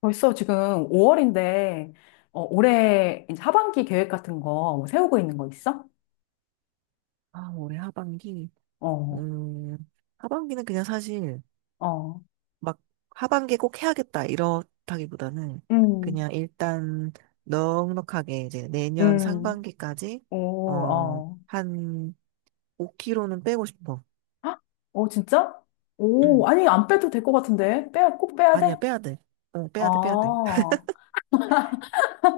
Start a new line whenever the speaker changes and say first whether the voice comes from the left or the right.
left: 벌써 지금 5월인데, 어, 올해 이제 하반기 계획 같은 거뭐 세우고 있는 거 있어?
right: 아, 올해 하반기?
left: 어,
right: 음, 하반기는 그냥 사실
left: 어,
right: 막 하반기에 꼭 해야겠다 이렇다기보다는
left: 음,
right: 그냥 일단 넉넉하게 이제 내년
left: 음,
right: 상반기까지
left: 오, 어.
right: 한 5kg는 빼고 싶어.
left: 헉? 어, 진짜? 오,
right: 음,
left: 아니, 안 빼도 될 것 같은데? 빼야, 꼭 빼야
right: 아니야,
left: 돼?
right: 빼야 돼. 빼야 돼, 빼야 돼.
left: 아,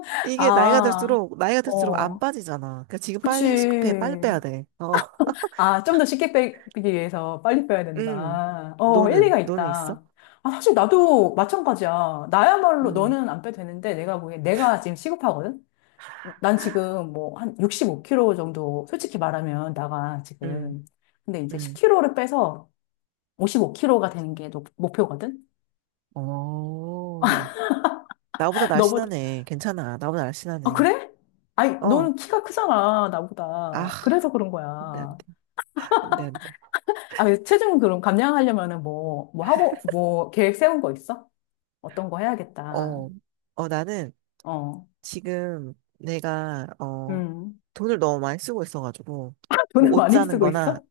right: 이게 나이가
left: 아,
right: 들수록, 나이가 들수록 안
left: 어,
right: 빠지잖아. 그러니까 지금
left: 그치.
right: 빨리 시급해, 빨리 빼야 돼.
left: 아, 좀 더 쉽게 빼기 위해서 빨리 빼야
right: 음,
left: 된다. 어,
right: 너는,
left: 일리가
right: 너는 있어?
left: 있다. 아, 사실 나도 마찬가지야. 나야말로
right: 응.
left: 너는 안 빼도 되는데 내가 보기엔 내가 지금 시급하거든? 난 지금 뭐 한 65kg 정도 솔직히 말하면 나가
right: 응.
left: 지금. 근데 이제
right: 응.
left: 10kg를 빼서 55kg가 되는 게 목표거든?
right: 어. 나보다
left: 너보다.
right: 날씬하네. 괜찮아. 나보다
left: 아,
right: 날씬하네.
left: 그래? 아니,
right: 어,
left: 너는 키가 크잖아,
right: 아,
left: 나보다. 그래서 그런
right: 안 돼, 안
left: 거야.
right: 돼. 안 돼, 안 돼.
left: 아, 체중 그럼 감량하려면은 뭐 하고, 뭐 계획 세운 거 있어? 어떤 거 해야겠다.
right: 어, 나는
left: 어,
right: 지금 내가, 어,
left: 음.
right: 돈을 너무 많이 쓰고 있어가지고, 뭐,
left: 돈을
right: 옷
left: 많이
right: 사는
left: 쓰고 있어?
right: 거나,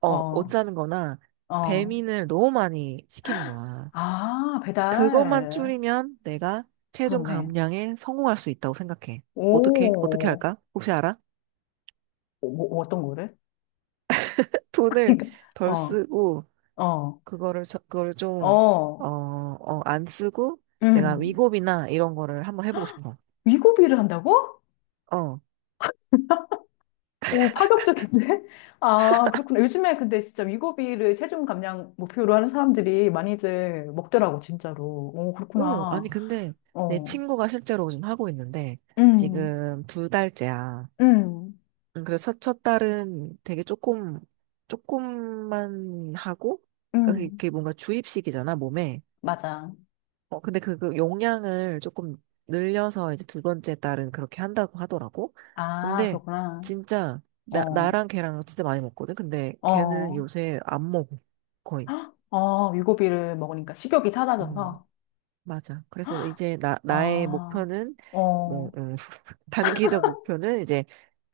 right: 어, 옷
left: 어,
right: 사는 거나,
left: 어.
right: 배민을 너무 많이 시키는 거야.
left: 아,
right: 그것만
left: 배달.
right: 줄이면 내가 체중
left: 그렇네.
right: 감량에 성공할 수 있다고 생각해. 어떻게? 어떻게
left: 오,
right: 할까? 혹시 알아?
left: 뭐 어떤 거를?
right: 돈을
left: 그러니까,
right: 덜
left: 어,
right: 쓰고,
left: 어,
right: 그거를 좀
left: 어,
right: 안 쓰고 내가
left: 음.
right: 위급이나 이런 거를 한번 해보고 싶어.
left: 위고비를 한다고?
right: 어.
left: 오, 파격적인데? 아, 그렇구나. 요즘에 근데 진짜 위고비를 체중 감량 목표로 하는 사람들이 많이들 먹더라고, 진짜로. 오,
right: 오,
left: 그렇구나.
right: 아니 근데 내
left: 어,
right: 친구가 실제로 지금 하고 있는데
left: 음,
right: 지금 두 달째야.
left: 음,
right: 그래서 첫 달은 되게 조금만 하고 그러니까 그게
left: 음.
right: 그게 뭔가 주입식이잖아 몸에.
left: 맞아.
right: 어, 근데 그 용량을 조금 늘려서 이제 두 번째 딸은 그렇게 한다고 하더라고.
left: 아,
right: 근데
left: 그렇구나.
right: 진짜
left: 어,
right: 나랑 걔랑 진짜 많이 먹거든. 근데 걔는
left: 어,
right: 요새 안 먹어. 거의.
left: 헉, 어, 유고비를 먹으니까 식욕이
right: 음,
left: 사라져서,
right: 맞아. 그래서 이제 나의
left: 아,
right: 목표는 뭐,
left: 어,
right: 단기적 목표는 이제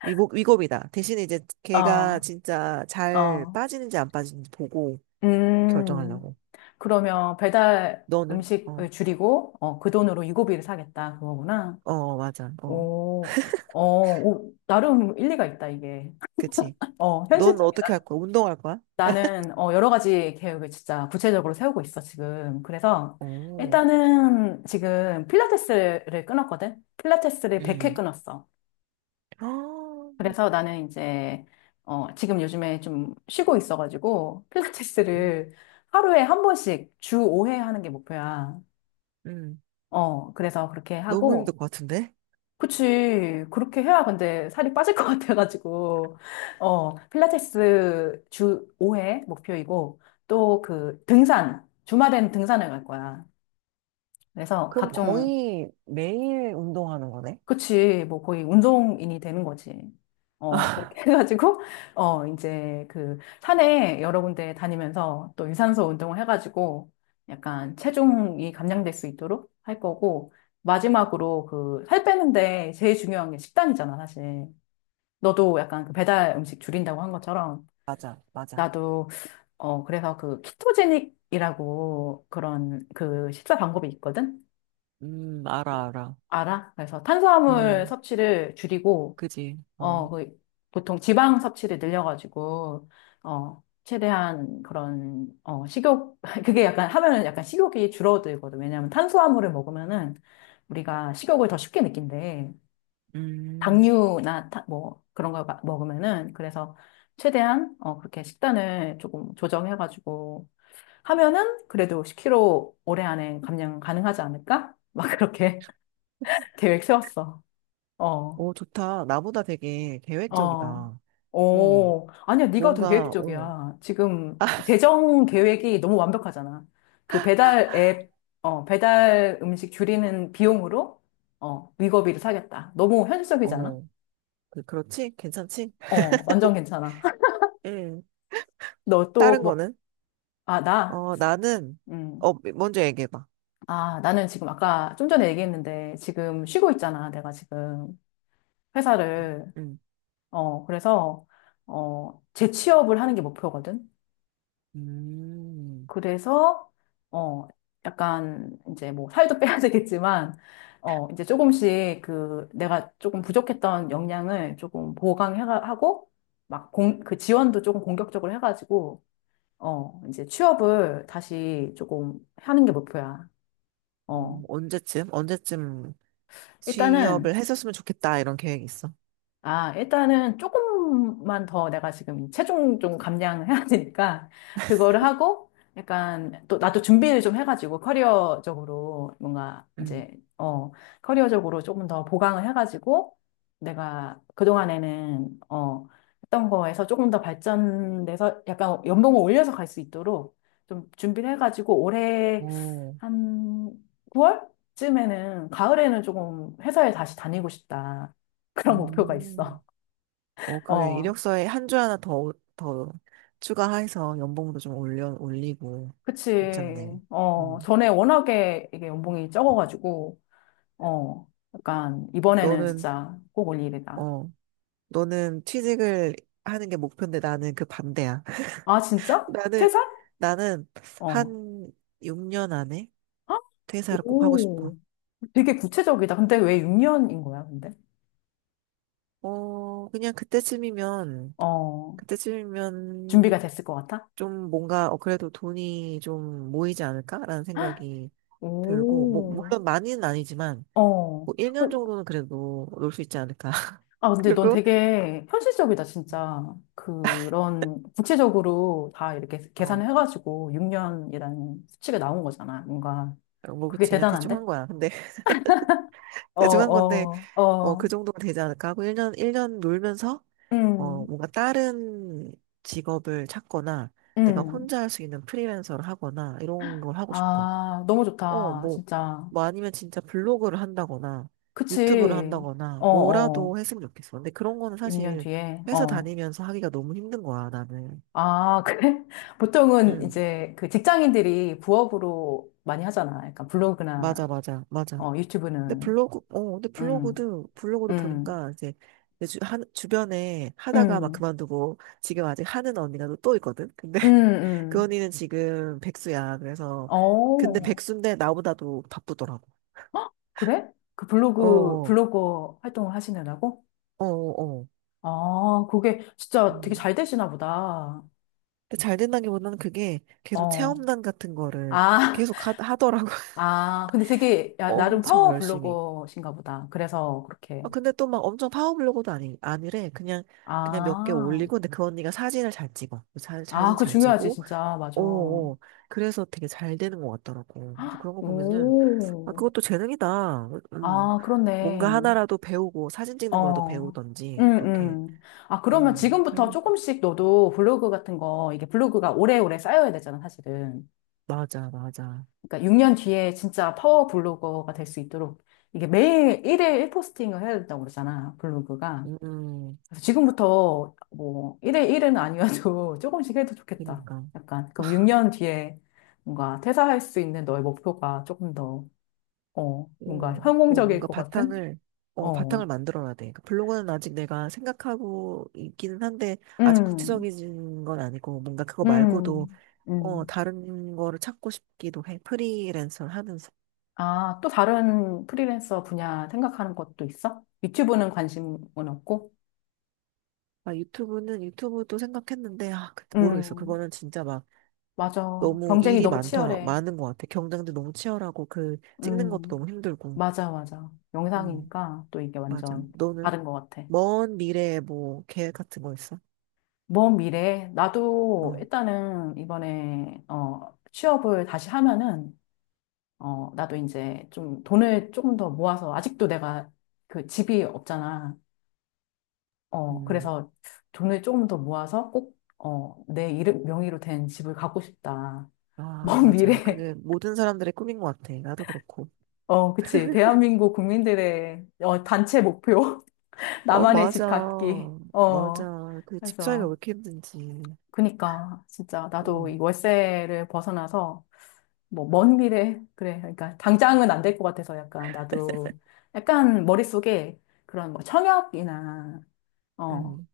right: 위급이다. 대신에 이제 걔가
left: 어,
right: 진짜 잘
left: 어,
right: 빠지는지 안 빠지는지 보고
left: 음.
right: 결정하려고.
left: 그러면 배달
right: 너는?
left: 음식을 줄이고, 어, 그 돈으로 유고비를 사겠다, 그거구나.
right: 어, 맞아. 어,
left: 오, 어, 오, 나름 일리가 있다, 이게.
right: 그치.
left: 어,
right: 넌 어떻게 할
left: 현실적이다.
right: 거야? 운동할 거야?
left: 나는 어, 여러 가지 계획을 진짜 구체적으로 세우고 있어, 지금. 그래서
right: 어.
left: 일단은 지금 필라테스를 끊었거든? 필라테스를 100회
right: 음.
left: 끊었어.
right: 아,
left: 그래서 나는 이제 어, 지금 요즘에 좀 쉬고 있어가지고
right: 음,
left: 필라테스를 하루에 한 번씩 주 5회 하는 게 목표야.
right: 음.
left: 어, 그래서 그렇게
right: 너무 힘들
left: 하고
right: 것 같은데?
left: 그치. 그렇게 해야 근데 살이 빠질 것 같아가지고. 어, 필라테스 주 5회 목표이고, 또 그 등산, 주말엔 등산을 갈 거야. 그래서
right: 그럼
left: 각종,
right: 거의 매일 운동하는 거네?
left: 그치. 뭐 거의 운동인이 되는 거지. 어, 그렇게 해가지고, 어, 이제 그 산에 여러 군데 다니면서 또 유산소 운동을 해가지고 약간 체중이 감량될 수 있도록 할 거고, 마지막으로 그 살 빼는데 제일 중요한 게 식단이잖아, 사실. 너도 약간 그 배달 음식 줄인다고 한 것처럼
right: 맞아, 맞아.
left: 나도 어 그래서 그 키토제닉이라고 그런 그 식사 방법이 있거든.
right: 알아, 알아.
left: 알아? 그래서 탄수화물
right: 음,
left: 섭취를 줄이고
right: 그지. 어.
left: 어그 보통 지방 섭취를 늘려가지고 어 최대한 그런 어 식욕 그게 약간 하면은 약간 식욕이 줄어들거든. 왜냐하면 탄수화물을 먹으면은 우리가 식욕을 더 쉽게 느낀대.
right: 음.
left: 당류나 뭐 그런 걸 먹으면은 그래서 최대한 어 그렇게 식단을 조금 조정해가지고 하면은 그래도 10kg 올해 안에 감량 가능하지 않을까? 막 그렇게 계획 세웠어. 어,
right: 오, 좋다. 나보다 되게 계획적이다.
left: 어.
right: 어,
left: 오, 아니야, 네가 더
right: 뭔가, 어,
left: 계획적이야. 지금 재정 계획이 너무 완벽하잖아. 그 배달 앱, 어, 배달 음식 줄이는 비용으로 어, 위거비를 사겠다. 너무 현실적이지 않아?
right: 어, 그렇지? 괜찮지?
left: 어, 완전 괜찮아.
right: 응.
left: 너또
right: 다른
left: 뭐
right: 거는?
left: 아, 나?
right: 어, 나는,
left: 음.
right: 먼저 얘기해봐.
left: 아, 나는 지금 아까 좀 전에 얘기했는데 지금 쉬고 있잖아. 내가 지금 회사를.
right: 응.
left: 어, 그래서, 어, 재취업을 하는 게 목표거든.
right: 음,
left: 그래서, 어, 약간 이제 뭐 살도 빼야 되겠지만, 어, 이제 조금씩 그 내가 조금 부족했던 역량을 조금 보강하고, 막 그 지원도 조금 공격적으로 해가지고, 어, 이제 취업을 다시 조금 하는 게 목표야. 어.
right: 어, 언제쯤? 언제쯤
left: 일단은
right: 취업을 했었으면 좋겠다 이런 계획이 있어.
left: 일단은 조금만 더 내가 지금 체중 좀 감량해야 되니까, 그거를 하고, 약간, 또, 나도 준비를 좀 해가지고, 커리어적으로, 뭔가,
right: 응.
left: 이제, 어, 커리어적으로 조금 더 보강을 해가지고, 내가 그동안에는, 어, 했던 거에서 조금 더 발전돼서, 약간 연봉을 올려서 갈 수 있도록 좀 준비를 해가지고, 올해
right: 오,
left: 한 9월쯤에는, 가을에는 조금 회사에 다시 다니고 싶다. 그런 목표가 있어.
right: 음, 어 그래,
left: 어,
right: 이력서에 한 줄 하나 더 추가해서 연봉도 좀 올려 올리고
left: 그치.
right: 괜찮네.
left: 어,
right: 음.
left: 전에 워낙에 이게 연봉이 적어가지고, 어, 약간, 이번에는
right: 너는
left: 진짜 꼭 올 일이다.
right: 어 너는 취직을 하는 게 목표인데 나는 그 반대야.
left: 아, 진짜?
right: 나는
left: 퇴사?
right: 나는
left: 어.
right: 한 6년 안에
left: 헉,
right: 퇴사를 꼭 하고 싶어.
left: 오, 되게 구체적이다. 근데 왜 6년인 거야, 근데?
right: 어 그냥
left: 어, 준비가
right: 그때쯤이면
left: 됐을 것 같아?
right: 좀 뭔가 어 그래도 돈이 좀 모이지 않을까라는
left: 헉,
right: 생각이 들고, 뭐
left: 오,
right: 물론 많이는 아니지만
left: 어.
right: 뭐 1년
left: 어,
right: 정도는 그래도 놀 수 있지 않을까.
left: 아, 근데 넌
right: 그리고
left: 되게 현실적이다, 진짜. 그런, 구체적으로 다 이렇게
right: 어뭐
left: 계산을 해가지고 6년이라는 수치가 나온 거잖아, 뭔가. 그게
right: 그치, 그냥 대충
left: 대단한데?
right: 한 거야. 근데
left: 어,
right: 대충 한 건데
left: 어,
right: 어 그
left: 어,
right: 정도는 되지 않을까 하고 1년 일 년 놀면서 어
left: 음,
right: 뭔가 다른 직업을 찾거나 내가
left: 음.
right: 혼자 할 수 있는 프리랜서를 하거나 이런 걸 하고 싶어.
left: 아, 너무
right: 어,
left: 좋다, 진짜.
right: 뭐 아니면 진짜 블로그를 한다거나 유튜브를
left: 그치.
right: 한다거나
left: 어,
right: 뭐라도
left: 어.
right: 했으면 좋겠어. 근데 그런 거는
left: 6년
right: 사실
left: 뒤에,
right: 회사
left: 어.
right: 다니면서 하기가 너무 힘든 거야, 나는.
left: 아, 그래? 보통은
right: 응,
left: 이제 그 직장인들이 부업으로 많이 하잖아. 약간 블로그나,
right: 맞아.
left: 어,
right: 근데
left: 유튜브는.
right: 근데
left: 음,
right: 블로그도
left: 음,
right: 보니까 이제 주변에 하다가 막
left: 음.
right: 그만두고 지금 아직 하는 언니가 또또 있거든? 근데
left: 음,
right: 그
left: 음.
right: 언니는 지금 백수야. 그래서 근데
left: 어,
right: 백수인데 나보다도 바쁘더라고.
left: 헉, 그래? 그
right: 어,
left: 블로그,
right: 어,
left: 블로거 활동을 하시느라고?
right: 어, 어. 어.
left: 아, 그게 진짜 되게
right: 음.
left: 잘 되시나 보다.
right: 근데 잘 된다기보다는 그게 계속
left: 어,
right: 체험단 같은 거를
left: 아,
right: 계속 하더라고.
left: 아, 근데 되게, 야, 나름
right: 엄청
left: 파워
right: 열심히.
left: 블로거신가 보다. 그래서 그렇게.
right: 아, 근데 또 막 엄청 파워블로거도 아니, 아니래. 그냥 몇 개
left: 아,
right: 올리고, 근데 그 언니가 사진을 잘 찍어.
left: 아,
right: 사진
left: 그거
right: 잘
left: 중요하지,
right: 찍고,
left: 진짜.
right: 오,
left: 맞아.
right: 오. 그래서 되게 잘 되는 것 같더라고. 그래서 그런 거 보면은, 아,
left: 오,
right: 그것도 재능이다. 음.
left: 아,
right: 뭔가
left: 그렇네.
right: 하나라도 배우고, 사진 찍는 거라도
left: 어, 음,
right: 배우던지, 이렇게,
left: 음. 아, 그러면
right: 어,
left: 지금부터
right: 할,
left: 조금씩 너도 블로그 같은 거, 이게 블로그가 오래오래 쌓여야 되잖아, 사실은.
right: 맞아, 맞아.
left: 그러니까 6년 뒤에 진짜 파워 블로거가 될 수 있도록 이게 매일 1일 1포스팅을 해야 된다고 그러잖아, 블로그가.
right: 음, 음.
left: 그래서 지금부터 뭐, 1일 1은 아니어도 조금씩 해도 좋겠다.
right: 그니까.
left: 약간. 그럼 6년 뒤에 뭔가 퇴사할 수 있는 너의 목표가 조금 더, 어, 뭔가 성공적일
right: 뭔가
left: 것 같은?
right: 바탕을
left: 어,
right: 만들어야 돼. 그 블로그는 아직 내가 생각하고 있기는 한데, 아직
left: 음,
right: 구체적인 건 아니고, 뭔가 그거 말고도,
left: 음,
right: 어,
left: 음.
right: 다른 거를 찾고 싶기도 해. 프리랜서를 하면서.
left: 아, 또 다른 프리랜서 분야 생각하는 것도 있어? 유튜브는 관심은 없고?
right: 아, 유튜브도 생각했는데, 아, 모르겠어.
left: 음,
right: 그거는 진짜 막,
left: 맞아.
right: 너무
left: 경쟁이
right: 일이
left: 너무 치열해.
right: 많은 것 같아. 경쟁도 너무 치열하고, 그, 찍는 것도
left: 음,
right: 너무 힘들고.
left: 맞아, 맞아.
right: 음,
left: 영상이니까 또 이게
right: 맞아.
left: 완전
right: 너는?
left: 다른 것 같아.
right: 먼 미래에 뭐, 계획 같은 거 있어?
left: 먼 미래에, 나도
right: 어,
left: 일단은 이번에, 어, 취업을 다시 하면은, 어, 나도 이제 좀 돈을 조금 더 모아서, 아직도 내가 그 집이 없잖아. 어,
right: 음.
left: 그래서 돈을 조금 더 모아서 꼭, 어, 내 이름, 명의로 된 집을 갖고 싶다.
right: 아,
left: 먼
right: 맞아.
left: 미래,
right: 그게 모든 사람들의 꿈인 것 같아. 나도 그렇고.
left: 어, 그치. 대한민국 국민들의, 어, 단체 목표.
right: 어,
left: 나만의
right: 맞아.
left: 집 갖기. 어,
right: 맞아. 그 집사이가 왜
left: 그래서,
right: 이렇게 힘든지.
left: 그니까, 진짜, 나도
right: 응,
left: 이 월세를 벗어나서, 뭐, 먼 미래, 그래. 그러니까, 당장은 안 될 것 같아서 약간, 나도, 약간 머릿속에 그런 뭐 청약이나, 어,
right: 응.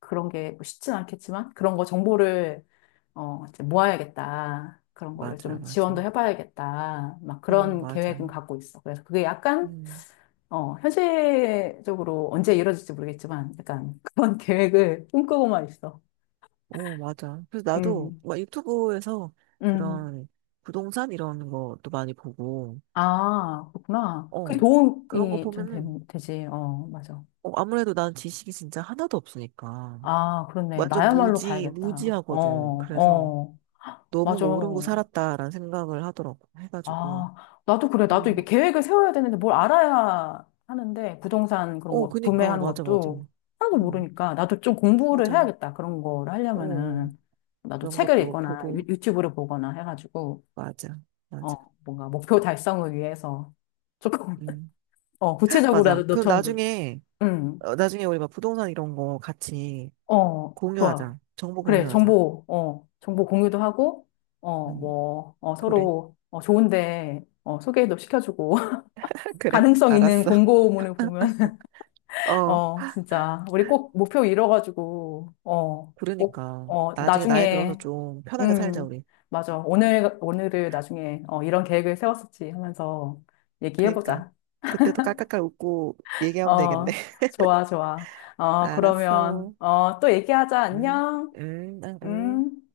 left: 그런 게뭐 쉽진 않겠지만 그런 거 정보를 어, 이제 모아야겠다. 그런 거를
right: 맞아,
left: 좀 지원도
right: 맞아.
left: 해봐야겠다. 막
right: 어,
left: 그런
right: 맞아.
left: 계획은 갖고 있어. 그래서 그게 약간
right: 응,
left: 어, 현실적으로 언제 이루어질지 모르겠지만 약간 그런 계획을 꿈꾸고만 있어.
right: 어, 맞아. 그래서 나도
left: 음,
right: 막 유튜브에서
left: 음.
right: 그런 부동산 이런 것도 많이 보고,
left: 아, 그렇구나. 그
right: 어, 그런 거
left: 도움이 좀 되,
right: 보면은,
left: 되지. 어, 맞아.
right: 어, 아무래도 난 지식이 진짜 하나도 없으니까.
left: 아, 그렇네.
right: 완전
left: 나야말로 봐야겠다. 어,
right: 무지하거든. 그래서
left: 어,
right: 너무
left: 맞아.
right: 모르고 살았다라는 생각을 하더라고. 해가지고.
left: 아, 나도 그래. 나도
right: 음.
left: 이게 계획을 세워야 되는데 뭘 알아야 하는데 부동산 그런
right: 어,
left: 거
right: 그니까,
left: 구매하는
right: 맞아, 맞아.
left: 것도 하나도
right: 음,
left: 모르니까 나도 좀 공부를
right: 맞아. 어,
left: 해야겠다. 그런 거를
right: 어.
left: 하려면은 나도
right: 그런
left: 책을
right: 것도
left: 읽거나 유,
right: 보고,
left: 유튜브를 보거나 해가지고
right: 맞아, 맞아.
left: 어, 뭔가 목표 달성을 위해서 조금
right: 음,
left: 어, 구체적으로라도
right: 맞아. 그럼
left: 너처럼 노
right: 나중에,
left: 음.
right: 어, 나중에 우리 막 부동산 이런 거 같이
left: 어, 좋아.
right: 공유하자. 정보
left: 그래.
right: 공유하자.
left: 정보 공유도 하고 어,
right: 음,
left: 뭐 어,
right: 그래.
left: 서로 어, 좋은데 어, 소개도 시켜주고
right: 그래.
left: 가능성 있는
right: 알았어.
left: 공고문을 보면
right: 어,
left: 어, 진짜. 우리 꼭 목표 이뤄가지고, 어, 꼭,
right: 그러니까.
left: 어,
right: 나중에 나이 들어서
left: 나중에,
right: 좀 편하게 살자,
left: 음,
right: 우리.
left: 맞아. 오늘을 나중에, 어, 이런 계획을 세웠었지 하면서
right: 그니까.
left: 얘기해보자.
right: 그때도 깔깔깔 웃고 얘기하면 되겠네.
left: 어, 좋아, 좋아. 어, 그러면,
right: 알았어.
left: 어, 또 얘기하자.
right: 응,
left: 안녕.
right: 응, 응. 응.
left: 음.